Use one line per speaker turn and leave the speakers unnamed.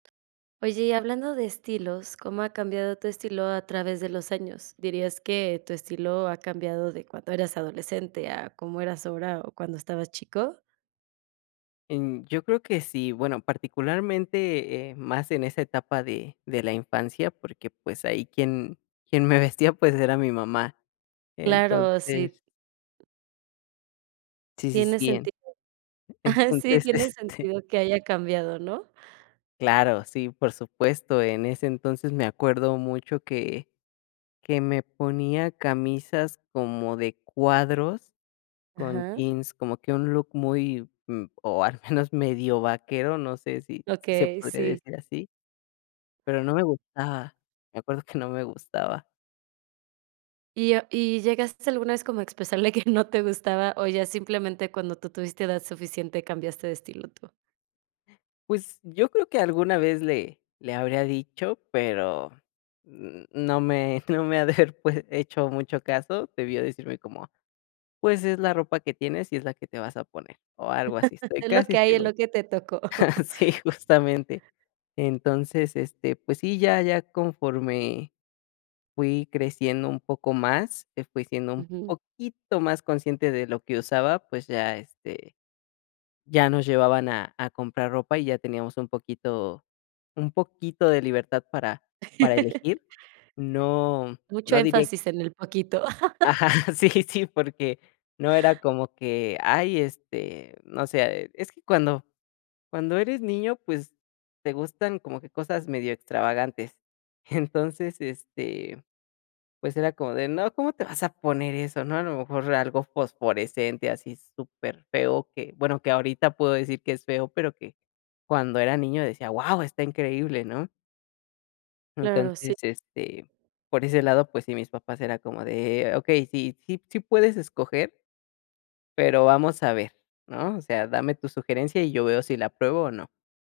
Oye, y hablando de estilos, ¿cómo ha cambiado tu estilo a través de los años? ¿Dirías que tu estilo ha cambiado de cuando eras adolescente a como eras ahora, o, cuando estabas chico?
Em, yo creo que sí, bueno, particularmente, eh, más en esa etapa de de la infancia, porque, pues, ahí quien quien me vestía, pues era mi mamá.
Claro, sí.
Entonces Sí, sí,
Tiene
sí. En
sentido. Ajá, sí
entonces,
tiene
este
sentido que haya cambiado, ¿no?
Claro, sí, por supuesto, en ese entonces me acuerdo mucho que que me ponía camisas como de cuadros, con
Ajá.
jeans. Como que un look muy, mm, o, al menos medio vaquero, no sé si si se
Okey,
podría
sí.
decir así. Pero no me gustaba, me acuerdo que no me gustaba.
¿Y y llegaste alguna vez como a expresarle que no te gustaba, o, ya simplemente cuando tú tuviste edad suficiente cambiaste de estilo tú?
Pues, yo creo que alguna vez le le habría dicho, pero n no me me ha de haber pu hecho mucho caso. Debió decirme como: “Pues es la ropa que tienes, y es la que te vas a poner”, o algo así, estoy
Es lo
casi
que hay, es
seguro.
lo que te tocó.
Sí, justamente. Entonces, este, pues sí, ya ya conforme fui creciendo un poco más, que fui siendo un
Ujú.
poquito más consciente de lo que usaba, pues ya, este, ya nos llevaban a a comprar ropa y ya teníamos un poquito un poquito de libertad para para elegir. No
Mucho
no diré
énfasis en el poquito.
Ajá, sí, sí, porque no era como que, ay, este, no sé. Es que cuando cuando eres niño, pues, te gustan como que cosas medio extravagantes. Entonces, este, pues era como de: “No, ¿cómo te vas a poner eso?", ¿no? A lo mejor era algo fosforescente, así super feo, que, bueno, que ahorita puedo decir que es feo, pero que cuando era niño decía: “Guau, está increíble", ¿no?
Claro, sí.
Entonces, este, por ese lado, pues sí, mis papás era como de: “Okey, sí, sí, sí puedes escoger pero vamos a ver" ¿no? O sea, dame tu sugerencia y yo veo si la pruebo, o, no.